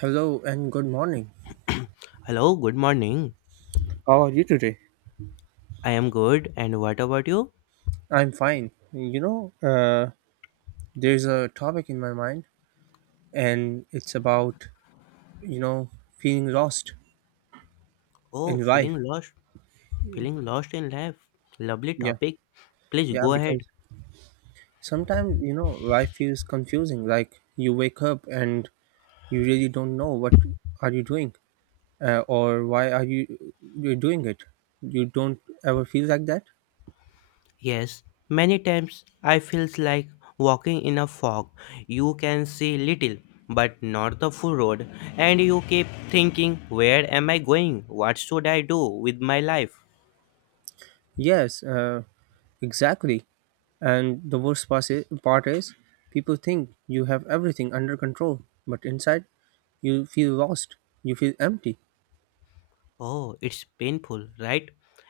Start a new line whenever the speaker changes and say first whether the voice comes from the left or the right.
right: Hello and good morning.
left: Hello, good morning.
right: How are you today?
left: I am good, and what about you?
right: I'm fine. There's a topic in my mind, and it's about, you know, feeling lost
left: Oh,
right: in life.
left: feeling lost in life. Lovely
right: Yeah,
left: topic. Please
right: yeah,
left: go ahead.
right: because sometimes, life feels confusing. Like you wake up and you really don't know what are you doing or why are you're doing it. You don't ever feel like that?
left: Yes, many times I feels like walking in a fog. You can see little, but not the full road, and you keep thinking, where am I going? What should I do with my life?
right: Yes, exactly. And the worst part is, people think you have everything under control, but inside, you feel lost. You feel empty.
left: Oh, it's painful, right?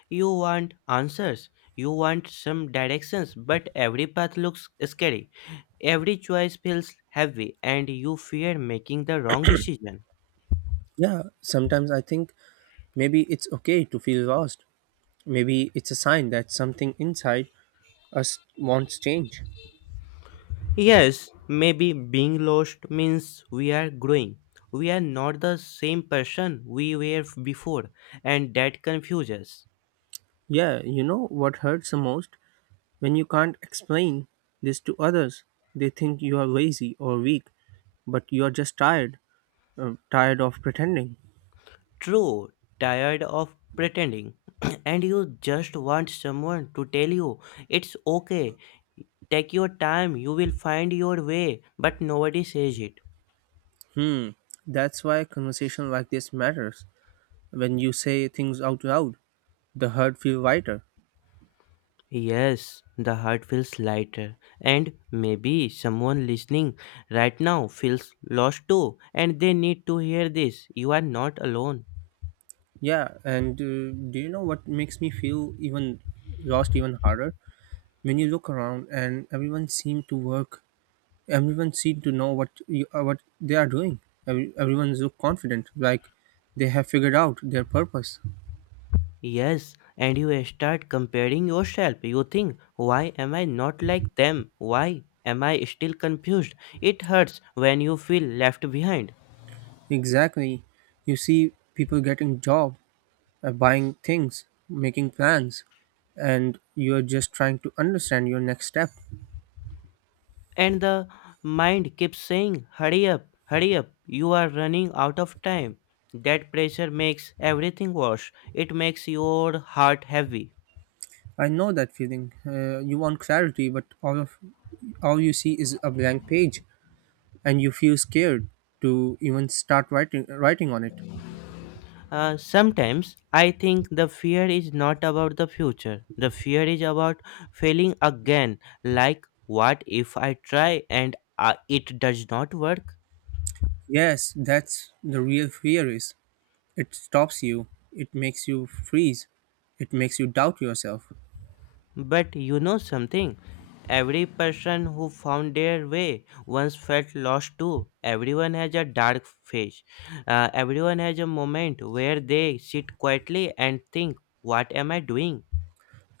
left: You want answers, you want some directions, but every path looks scary. Every choice feels heavy, and you fear making the wrong decision.
right: Yeah, sometimes I think maybe it's okay to feel lost. Maybe it's a sign that something inside us wants change.
left: Yes, maybe being lost means we are growing. We are not the same person we were before, and that confuses us.
right: Yeah, you know what hurts the most? When you can't explain this to others, they think you are lazy or weak, but you are just tired, tired of pretending.
left: True, tired of pretending, and you just want someone to tell you it's okay. Take your time, you will find your way, but nobody says it.
right: Hmm, that's why a conversation like this matters. When you say things out loud, the hurt feel lighter.
left: Yes, the heart feels lighter, and maybe someone listening right now feels lost too, and they need to hear this. You are not alone.
right: Yeah and Do you know what makes me feel even lost even harder? When you look around and everyone seem to work, everyone seem to know what what they are doing. Everyone look confident, like they have figured out their purpose.
left: Yes, and you start comparing yourself. You think, why am I not like them? Why am I still confused? It hurts when you feel left behind.
right: Exactly, you see people getting job, buying things, making plans, and you're just trying to understand your next step.
left: And the mind keeps saying, hurry up, you are running out of time. That pressure makes everything worse. It makes your heart heavy.
right: I know that feeling. You want clarity, but all you see is a blank page, and you feel scared to even start writing on it.
left: Sometimes I think the fear is not about the future. The fear is about failing again. Like, what if I try and it does not work?
right: Yes, that's the real fear is. It stops you. It makes you freeze. It makes you doubt yourself.
left: But you know something? Every person who found their way once felt lost too. Everyone has a dark phase. Everyone has a moment where they sit quietly and think, what am I doing?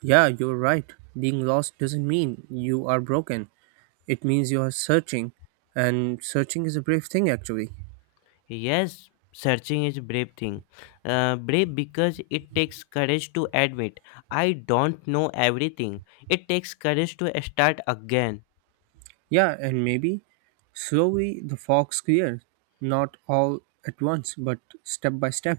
right: Yeah, you're right. Being lost doesn't mean you are broken. It means you are searching, and searching is a brave thing actually.
left: Yes, searching is brave thing. Brave because it takes courage to admit I don't know everything. It takes courage to start again.
right: Yeah, and maybe slowly the fox clears, not all at once, but step by step.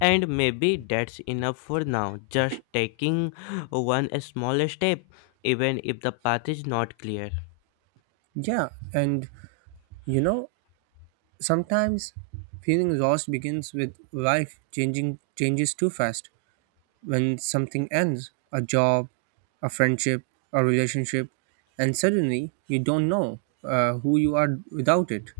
left: And maybe that's enough for now. Just taking one small step, even if the path is not clear.
right: Yeah, and you know, sometimes feeling lost begins with life changing changes too fast. When something ends, a job, a friendship, a relationship, and suddenly you don't know who you are without it.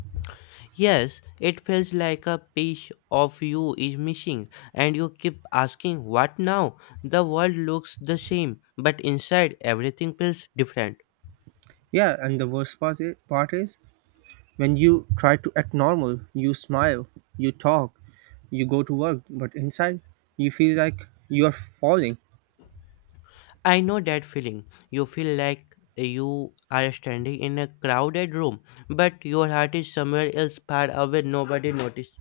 left: Yes, it feels like a piece of you is missing, and you keep asking, what now? The world looks the same, but inside everything feels different.
right: Yeah, and the worst part is, when you try to act normal, you smile, you talk, you go to work, but inside you feel like you are falling.
left: I know that feeling. You feel like you are standing in a crowded room, but your heart is somewhere else far away, nobody noticed.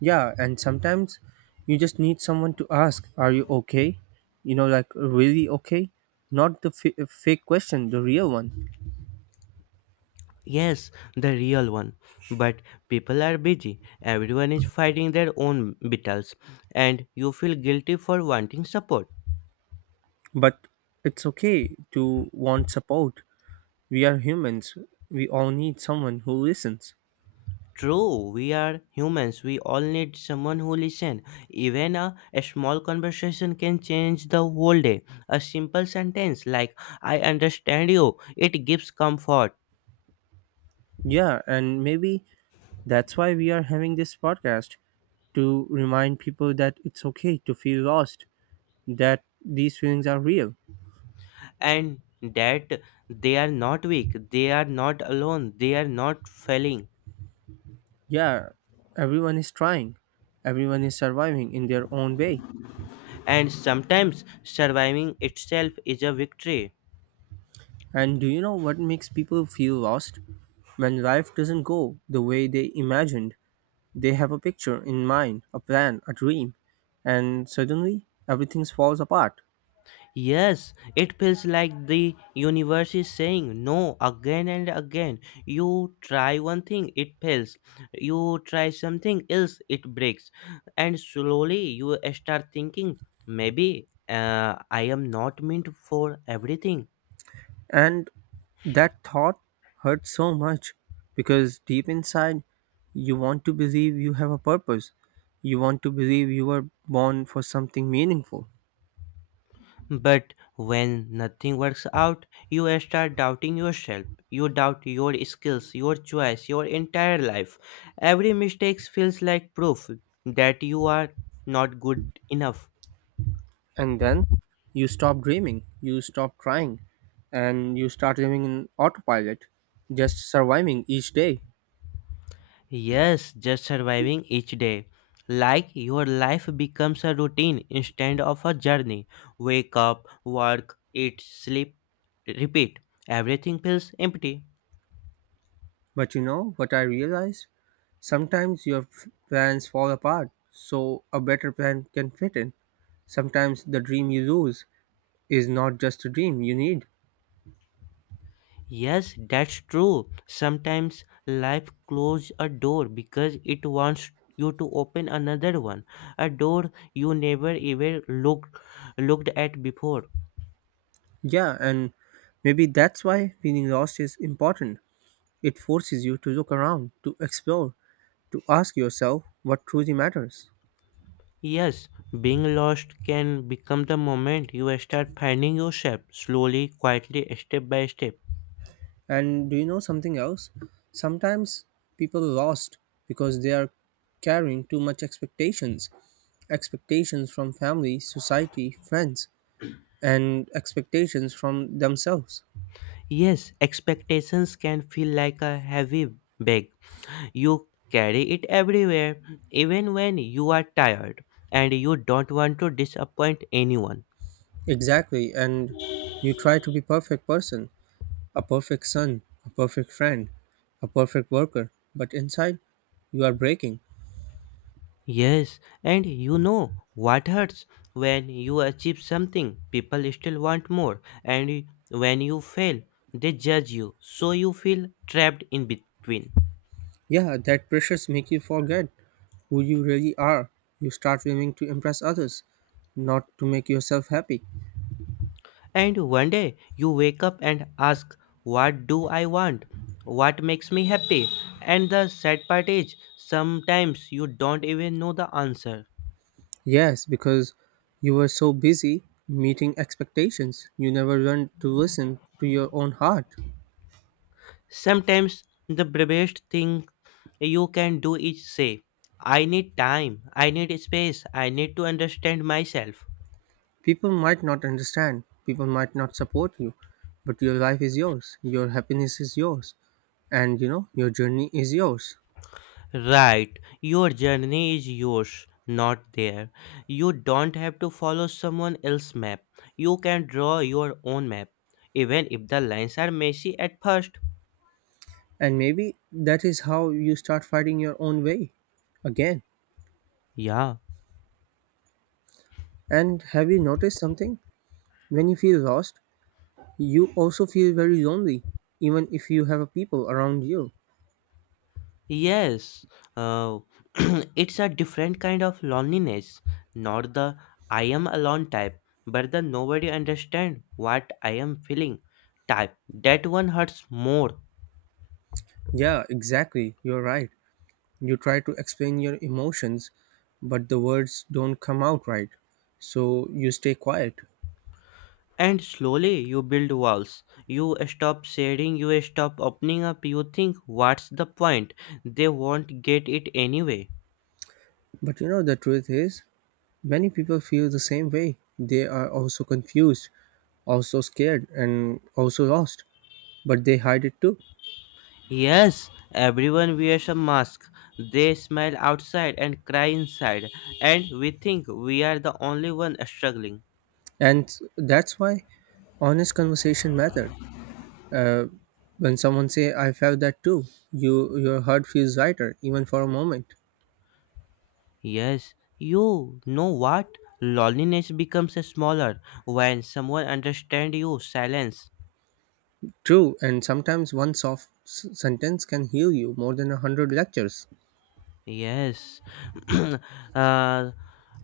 right: Yeah, and sometimes you just need someone to ask, are you okay? You know, like really okay? Not the fake question, the real one.
left: Yes, the real one. But people are busy. Everyone is fighting their own battles, and you feel guilty for wanting support.
right: But it's okay to want support. We are humans, we all need someone who listens.
left: True, we are humans. We all need someone who listen. Even a small conversation can change the whole day. A simple sentence like "I understand you," it gives comfort.
right: Yeah, and maybe that's why we are having this podcast, to remind people that it's okay to feel lost, that these feelings are real.
left: And that they are not weak, they are not alone, they are not failing,
right: Yeah, everyone is trying, everyone is surviving in their own way.
left: and sometimes surviving itself is a victory.
right: And do you know what makes people feel lost? When life doesn't go the way they imagined, they have a picture in mind, a plan, a dream, and suddenly everything falls apart.
left: Yes, it feels like the universe is saying no again and again. You try one thing, it fails. You try something else, it breaks. And slowly you start thinking, maybe I am not meant for everything.
right: And that thought hurts so much because deep inside, you want to believe you have a purpose. You want to believe you were born for something meaningful.
left: But when nothing works out, you start doubting yourself. You doubt your skills, your choice, your entire life. Every mistake feels like proof that you are not good enough.
right: And then you stop dreaming, you stop trying, and you start living in autopilot, just surviving each day.
left: Yes, just surviving each day. Like your life becomes a routine instead of a journey. Wake up, work, eat, sleep, repeat. Everything feels empty.
right: But you know what I realized? Sometimes your plans fall apart, so a better plan can fit in. Sometimes the dream you lose is not just a dream you need.
left: Yes, that's true. Sometimes life closes a door because it wants you to open another one, a door you never even looked at before.
right: Yeah, and maybe that's why feeling lost is important. It forces you to look around, to explore, to ask yourself what truly matters.
left: Yes, being lost can become the moment you start finding yourself slowly, quietly, step by step.
right: And do you know something else? Sometimes people are lost because they are carrying too much expectations. Expectations from family, society, friends, and expectations from themselves.
left: Yes, expectations can feel like a heavy bag. You carry it everywhere, even when you are tired and you don't want to disappoint anyone.
right: Exactly, and you try to be perfect person. A perfect son, a perfect friend, a perfect worker, but inside you are breaking.
left: Yes, and you know what hurts: when you achieve something, people still want more, and when you fail, they judge you, so you feel trapped in between.
right: Yeah, that pressures make you forget who you really are. You start aiming to impress others, not to make yourself happy.
left: And one day you wake up and ask, what do I want? What makes me happy? And the sad part is, sometimes you don't even know the answer.
right: Yes, because you were so busy meeting expectations, you never learned to listen to your own heart.
left: Sometimes the bravest thing you can do is say, I need time, I need space, I need to understand myself.
right: People might not understand, people might not support you, but your life is yours, your happiness is yours, and you know, your journey is yours.
left: Right, your journey is yours, not there. You don't have to follow someone else's map. You can draw your own map, even if the lines are messy at first.
right: And maybe that is how you start fighting your own way again.
left: Yeah.
right: And have you noticed something? When you feel lost, you also feel very lonely, even if you have people around you.
left: Yes, uh, it's a different kind of loneliness, not the I am alone type, but the nobody understand what I am feeling type. That one hurts more.
right: Yeah, exactly. You're right. You try to explain your emotions, but the words don't come out right. So you stay quiet.
left: And slowly you build walls. You stop sharing, you stop opening up, you think, what's the point? They won't get it anyway.
right: But you know, the truth is, many people feel the same way. They are also confused, also scared, and also lost. But they hide it too.
left: Yes, everyone wears a mask. They smile outside and cry inside, and we think we are the only one struggling.
right: And that's why honest conversation mattered. uh, when someone say I felt that too, your heart feels lighter even for a moment.
left: Yes, you know what? Loneliness becomes smaller when someone understands you. Silence.
right: True, and sometimes one soft sentence can heal you more than a hundred lectures.
left: Yes. uh,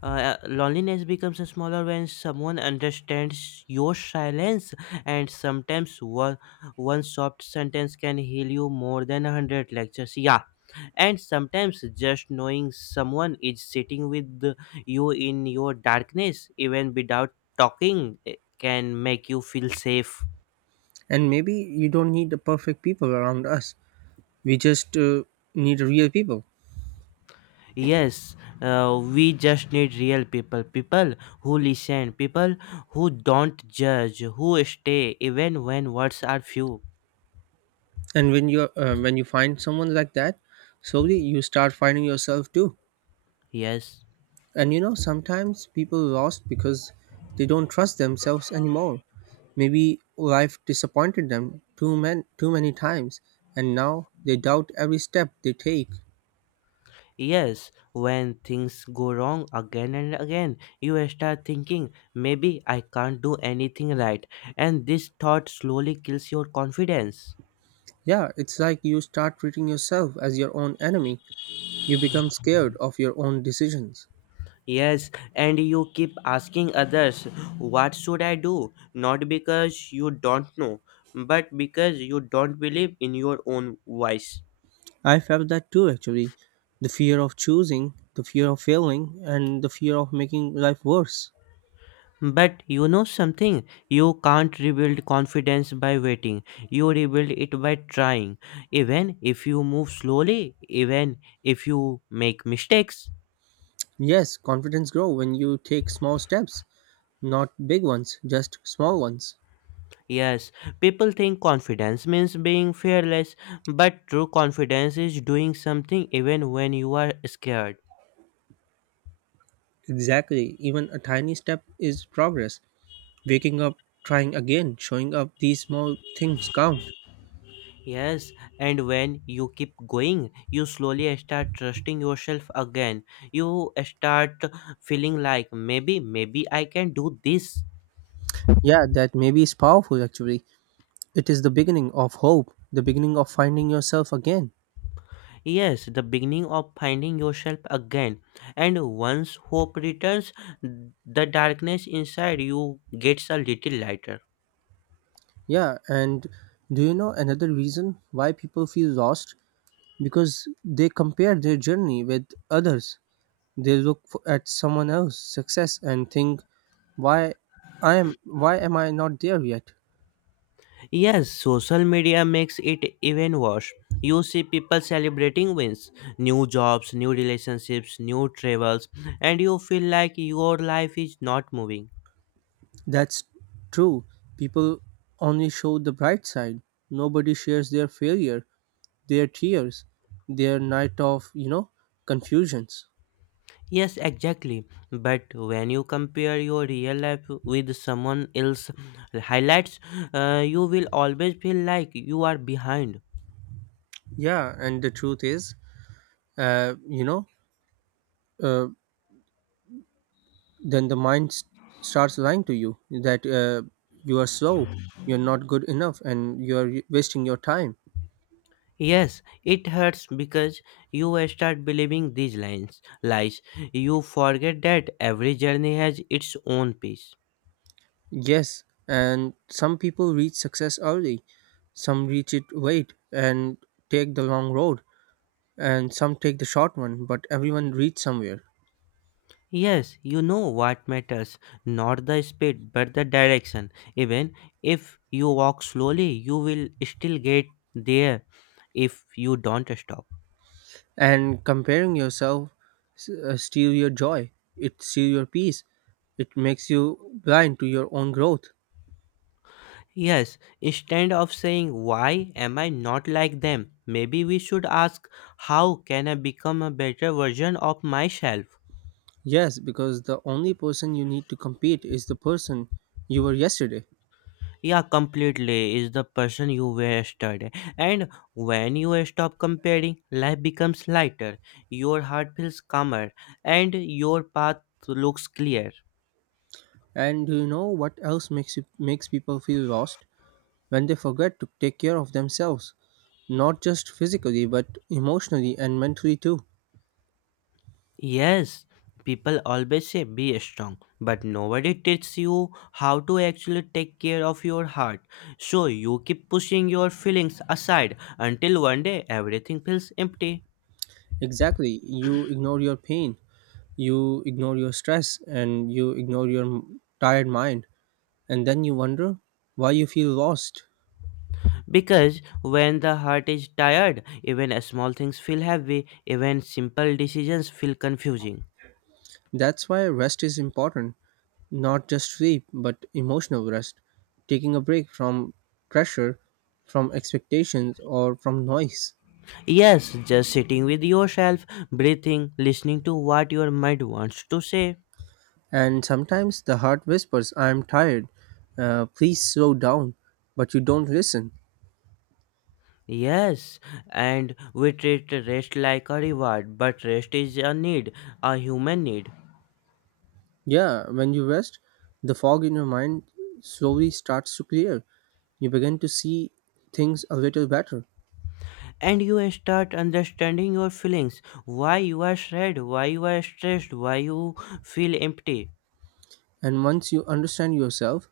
left: Loneliness becomes smaller when someone understands your silence, and sometimes one soft sentence can heal you more than a hundred lectures. Yeah, and sometimes just knowing someone is sitting with you in your darkness even without talking can make you feel safe.
right: And maybe you don't need the perfect people around us, we just need real people.
left: Yes, uh, we just need real people, people who listen, people who don't judge, who stay even when words are few.
right: And when you find someone like that, slowly you start finding yourself too.
left: Yes.
right: And you know, sometimes people lost because they don't trust themselves anymore. Maybe life disappointed them too too many times, and now they doubt every step they take.
left: Yes, when things go wrong again and again, you start thinking maybe I can't do anything right, and this thought slowly kills your confidence.
right: Yeah, it's like you start treating yourself as your own enemy. You become scared of your own decisions.
left: Yes, and you keep asking others, what should I do? Not because you don't know, but because you don't believe in your own voice.
right: I felt that too actually. The fear of choosing, the fear of failing, and the fear of making life worse.
left: But you know something? You can't rebuild confidence by waiting. You rebuild it by trying. Even if you move slowly, even if you make mistakes.
right: Yes, confidence grow when you take small steps, not big ones, just small ones.
left: Yes, people think confidence means being fearless, but true confidence is doing something even when you are scared.
right: Exactly. Even a tiny step is progress. Waking up, trying again, showing up, these small things count.
left: Yes, and when you keep going, you slowly start trusting yourself again. You start feeling like maybe I can do this.
right: Yeah, that maybe is powerful actually. It is the beginning of hope, the beginning of finding yourself again.
left: Yes, the beginning of finding yourself again. And once hope returns, the darkness inside you gets a little lighter.
right: Yeah, and do you know another reason why people feel lost? Because they compare their journey with others. They look f at someone else's success and think, why why am I not there yet?
left: Yes, social media makes it even worse. You see people celebrating wins, new jobs, new relationships, new travels, and you feel like your life is not moving.
right: That's true. People only show the bright side. Nobody shares their failure, their tears, their night of, you know, confusions.
left: Yes, exactly. But when you compare your real life with someone else's highlights, you will always feel like you are behind.
right: Yeah, and the truth is, uh, you know, uh, then the mind starts lying to you that you are slow, you're not good enough, and you're wasting your time.
left: Yes, it hurts because you start believing these lines, lies. You forget that every journey has its own pace.
right: Yes, and some people reach success early, some reach it late and take the long road, and some take the short one, but everyone reaches somewhere.
left: Yes, you know what matters, not the speed but the direction. Even if you walk slowly, you will still get there if you don't stop.
right: And comparing yourself steal your joy, it steal your peace, it makes you blind to your own growth.
left: Yes, instead of saying, why am I not like them? Maybe we should ask, how can I become a better version of myself?
right: Yes, because the only person you need to compete is the person you were yesterday.
left: Yeah, completely is the person you were yesterday. And when you stop comparing, life becomes lighter, your heart feels calmer, and your path looks clear.
right: And do you know what else makes people feel lost, when they forget to take care of themselves, not just physically but emotionally and mentally too.
left: Yes, people always say be strong, but nobody teaches you how to actually take care of your heart. So you keep pushing your feelings aside until one day everything feels empty.
right: Exactly. You ignore your pain, you ignore your stress, and you ignore your tired mind. And then you wonder why you feel lost.
left: Because when the heart is tired, even small things feel heavy, even simple decisions feel confusing.
right: That's why rest is important. Not just sleep, but emotional rest. Taking a break from pressure, from expectations, or from noise.
left: Yes, just sitting with yourself, breathing, listening to what your mind wants to say.
right: And sometimes the heart whispers, I'm tired. Please slow down. But you don't listen.
left: Yes, and we treat rest like a reward, but rest is a need, a human need.
right: Yeah, when you rest, the fog in your mind slowly starts to clear. You begin to see things a little better.
left: And you start understanding your feelings, why you are sad, why you are stressed, why you feel empty.
right: And once you understand yourself,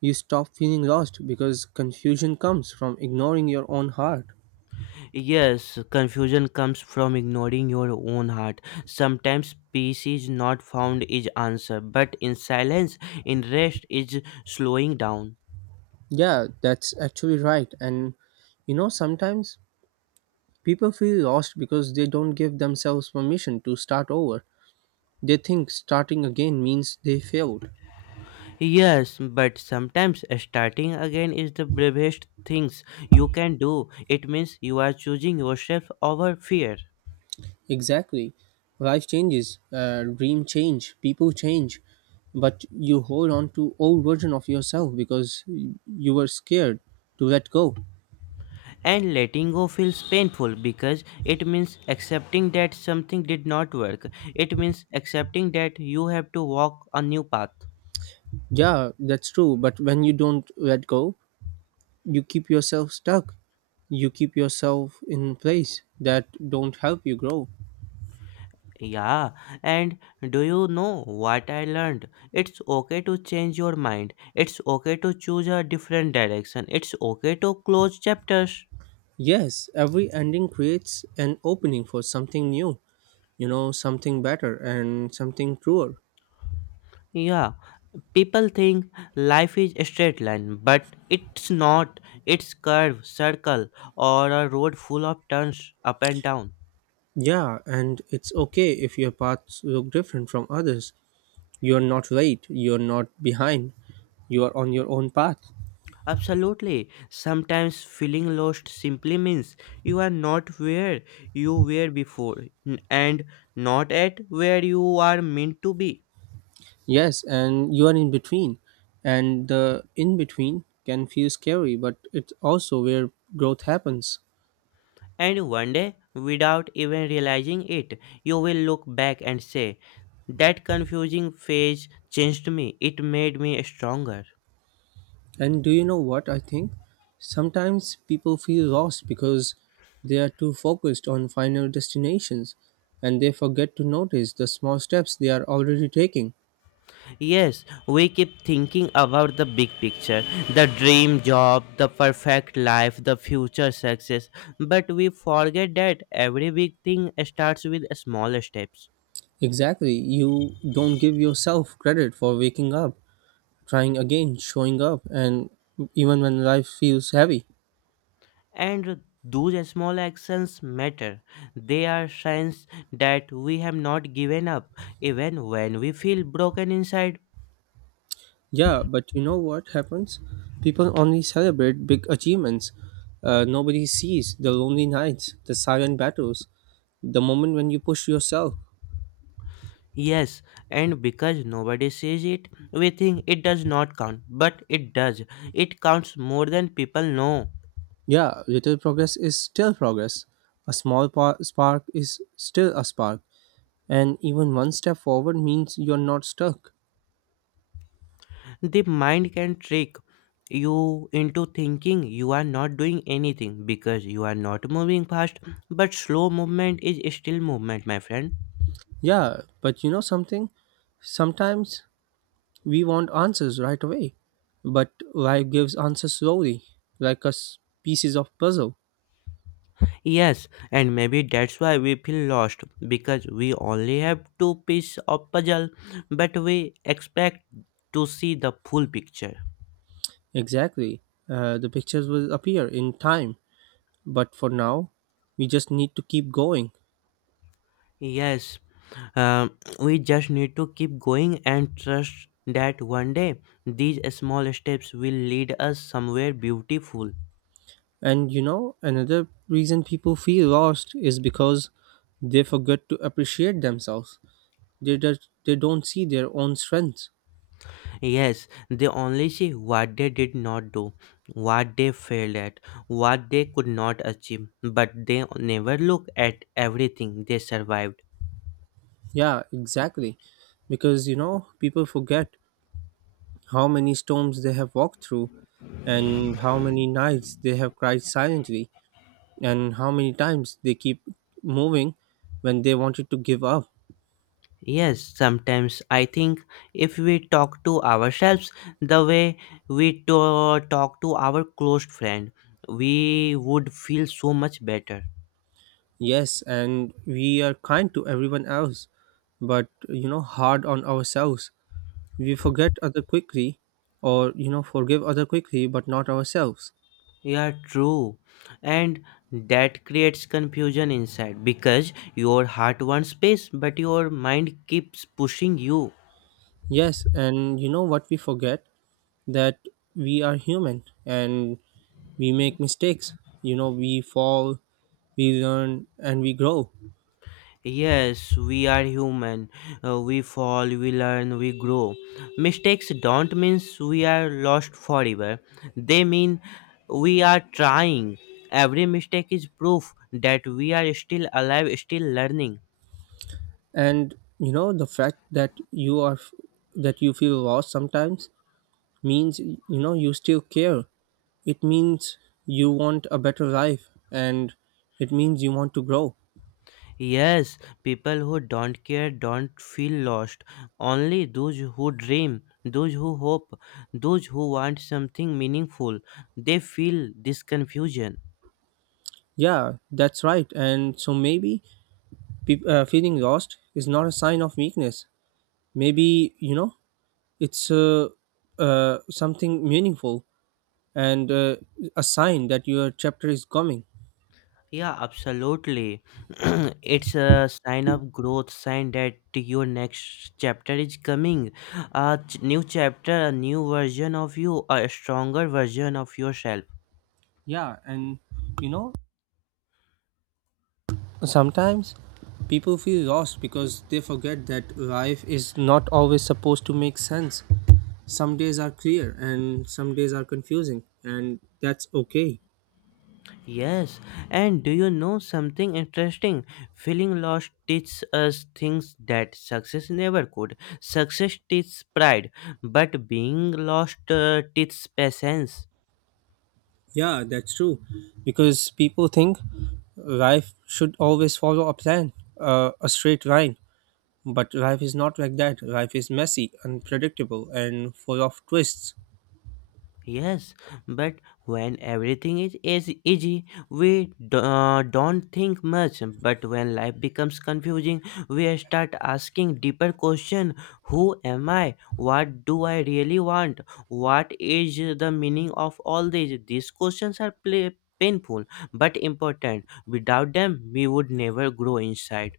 right: you stop feeling lost because confusion comes from ignoring your own heart.
left: Yes, confusion comes from ignoring your own heart. Sometimes peace is not found is answer, but in silence, in rest is slowing down.
right: Yeah, that's actually right. And you know, sometimes people feel lost because they don't give themselves permission to start over. They think starting again means they failed.
left: Yes, but sometimes starting again is the bravest things you can do. It means you are choosing yourself over fear.
right: Exactly. Life changes, dream change, people change, but you hold on to old version of yourself because you were scared to let go.
left: And letting go feels painful because it means accepting that something did not work. It means accepting that you have to walk a new path.
right: Yeah, that's true. But when you don't let go, you keep yourself stuck. You keep yourself in place that don't help you grow.
left: Yeah, and do you know what I learned? It's okay to change your mind. It's okay to choose a different direction. It's okay to close chapters.
right: Yes, every ending creates an opening for something new, you know, something better and something truer.
left: Yeah, people think life is a straight line, but it's not. It's curve, circle, or a road full of turns up and down.
right: Yeah, and it's okay if your paths look different from others. You're not late, you're not behind, you are on your own path.
left: Absolutely. Sometimes feeling lost simply means you are not where you were before and not at where you are meant to be.
right: Yes, and you are in between. And the in between can feel scary, but it's also where growth happens.
left: And one day, without even realizing it, you will look back and say, that confusing phase changed me. It made me stronger.
right: And do you know what I think? Sometimes people feel lost because they are too focused on final destinations and they forget to notice the small steps they are already taking.
left: Yes, we keep thinking about the big picture: the dream job, the perfect life, the future success. But we forget that every big thing starts with small steps.
right: Exactly, you don't give yourself credit for waking up, trying again, showing up, and even when life feels heavy.
left: And those small actions matter, they are signs that we have not given up even when we feel broken inside.
right: Yeah, but you know what happens? People only celebrate big achievements. Nobody sees the lonely nights, the silent battles, the moment when you push yourself.
left: Yes, and because nobody sees it, we think it does not count, but it does. It counts more than people know.
right: Yeah, little progress is still progress. A small spark is still a spark. And even one step forward means you're not stuck.
left: The mind can trick you into thinking you are not doing anything because you are not moving fast, but slow movement is still movement, my friend.
right: Yeah, but you know something? Sometimes we want answers right away, but life gives answers slowly, like us pieces of puzzle.
left: Yes, and maybe that's why we feel lost, because we only have two pieces of puzzle, but we expect to see the full picture.
right: Exactly. The pictures will appear in time, but for now, we just need to keep going.
left: Yes, we just need to keep going and trust that one day these small steps will lead us somewhere beautiful.
right: And you know, another reason people feel lost is because they forget to appreciate themselves. They don't see their own strengths.
left: Yes, they only see what they did not do, what they failed at, what they could not achieve, but they never look at everything they survived.
right: Yeah, exactly. Because you know, people forget how many storms they have walked through, and how many nights they have cried silently, and how many times they keep moving when they wanted to give up.
left: Yes, sometimes I think if we talk to ourselves the way talk to our close friend, we would feel so much better.
right: Yes, and we are kind to everyone else, but you know, hard on ourselves. We forget other quickly, or you know, forgive other quickly, but not ourselves.
left: Yeah, true. And that creates confusion inside because your heart wants space, but your mind keeps pushing you.
right: Yes, and you know what we forget, that we are human and we make mistakes. You know, we fall, we learn, and we grow.
left: Yes, we are human. We fall, we learn, we grow. Mistakes don't mean we are lost forever. They mean we are trying. Every mistake is proof that we are still alive, still learning.
right: And you know the fact that you are that you feel lost sometimes means you know you still care. It means you want a better life, and it means you want to grow.
left: Yes, people who don't care don't feel lost. Only those who dream, those who hope, those who want something meaningful, they feel this confusion.
right: Yeah, that's right, and so maybe peop feeling lost is not a sign of weakness. Maybe you know it's something meaningful, and a sign that your chapter is coming.
left: Yeah, absolutely. It's a sign of growth, sign that your next chapter is coming. New chapter, a new version of you, a stronger version of yourself.
right: Yeah, and you know, sometimes people feel lost because they forget that life is not always supposed to make sense. Some days are clear and some days are confusing, and that's okay.
left: Yes, and do you know something interesting? Feeling lost teaches us things that success never could. Success teaches pride, but being lost teaches patience.
right: Yeah, that's true. Because people think life should always follow a plan, a straight line. But life is not like that. Life is messy, unpredictable, and full of twists.
left: Yes, but when everything is as easy, don't think much. But when life becomes confusing, we start asking deeper question: who am I? What do I really want? What is the meaning of all this? These questions are pla painful but important. Without them, we would never grow inside.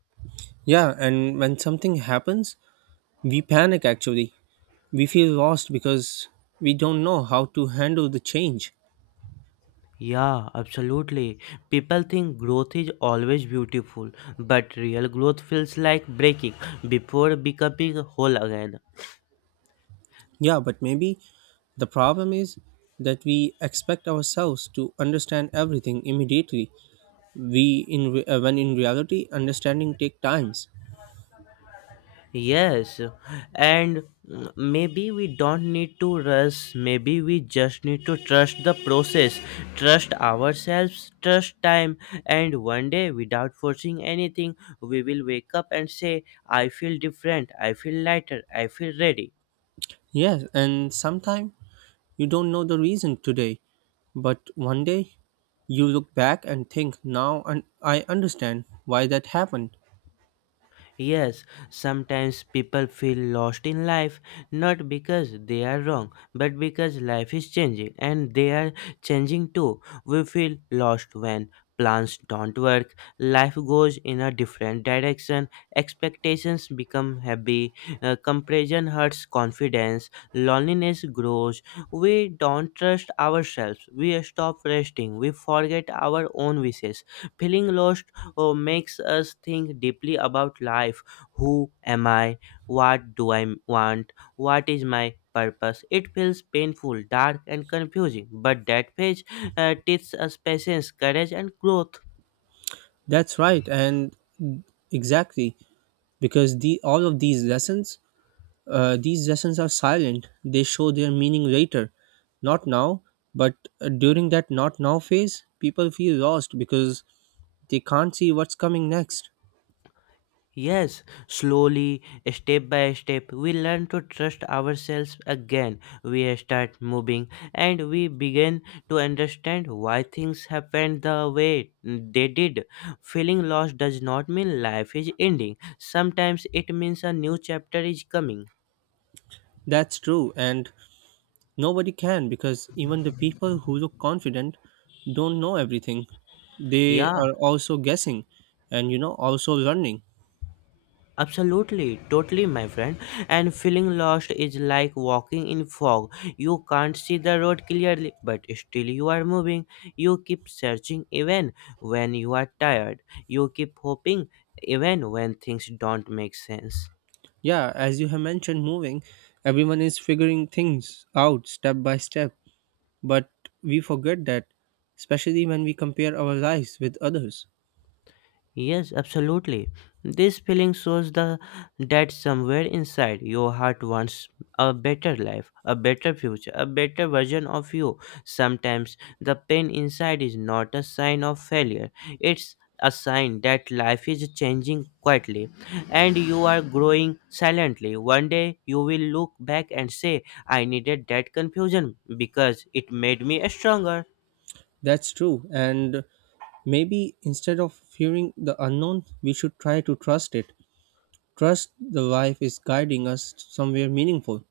right: Yeah, and when something happens, we panic actually. We feel lost because we don't know how to handle the change.
left: Yeah, absolutely. People think growth is always beautiful, but real growth feels like breaking before becoming whole again.
right: Yeah, but maybe the problem is that we expect ourselves to understand everything immediately. We when in reality understanding take times.
left: Yes, and maybe we don't need to rush, maybe we just need to trust the process, trust ourselves, trust time, and one day, without forcing anything, we will wake up and say, I feel different, I feel lighter, I feel ready.
right: Yes, and sometimes you don't know the reason today, but one day you look back and think now and I understand why that happened.
left: Yes, sometimes people feel lost in life not because they are wrong, but because life is changing and they are changing too. We feel lost when plans don't work, life goes in a different direction, expectations become heavy, comparison hurts confidence, loneliness grows. We don't trust ourselves, we stop resting, we forget our own wishes. Feeling lost oh, makes us think deeply about life. Who am I? What do I want? What is my purpose? It feels painful, dark, and confusing, but that phase teaches us patience, courage, and growth.
right: That's right, and exactly because the all of these lessons, these lessons are silent, they show their meaning later. Not now, but during that not now phase, people feel lost because they can't see what's coming next.
left: Yes, slowly, step by step, we learn to trust ourselves again. We start moving and we begin to understand why things happened the way they did. Feeling lost does not mean life is ending, sometimes it means a new chapter is coming.
right: That's true, and nobody can because even the people who look confident don't know everything. They
left: Yeah.
right: are also guessing and you know also learning.
left: Absolutely, totally, my friend. And feeling lost is like walking in fog. You can't see the road clearly, but still you are moving. You keep searching even when you are tired. You keep hoping even when things don't make sense.
right: Yeah, as you have mentioned, moving, everyone is figuring things out step by step. But we forget that, especially when we compare our lives with others.
left: Yes, absolutely. This feeling shows the that somewhere inside your heart wants a better life, a better future, a better version of you. Sometimes the pain inside is not a sign of failure. It's a sign that life is changing quietly and you are growing silently. One day you will look back and say, I needed that confusion because it made me stronger.
right: That's true, and maybe instead of fearing the unknown, we should try to trust it. Trust the life is guiding us somewhere meaningful.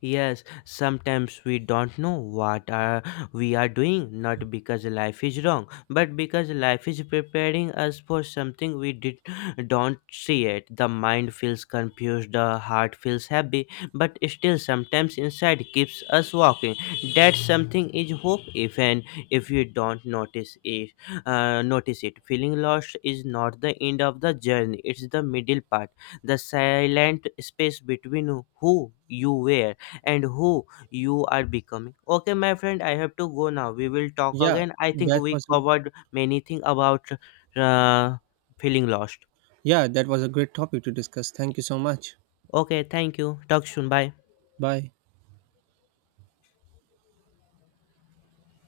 left: Yes, sometimes we don't know what are we are doing, not because life is wrong, but because life is preparing us for something we did don't see it. The mind feels confused, the heart feels happy, but still sometimes inside keeps us walking. That something is hope, even if you don't notice it. Feeling lost is not the end of the journey; it's the middle part, the silent space between who you were and who you are becoming. Okay, my friend, I have to go now. We will talk
right: Yeah,
left: again. I think
right: that
left: we
right: was a,
left: covered many things about uh, feeling lost.
right: yeah, that was a great topic to discuss. Thank you so much.
left: Okay, thank you. Talk soon. Bye.
right: Bye.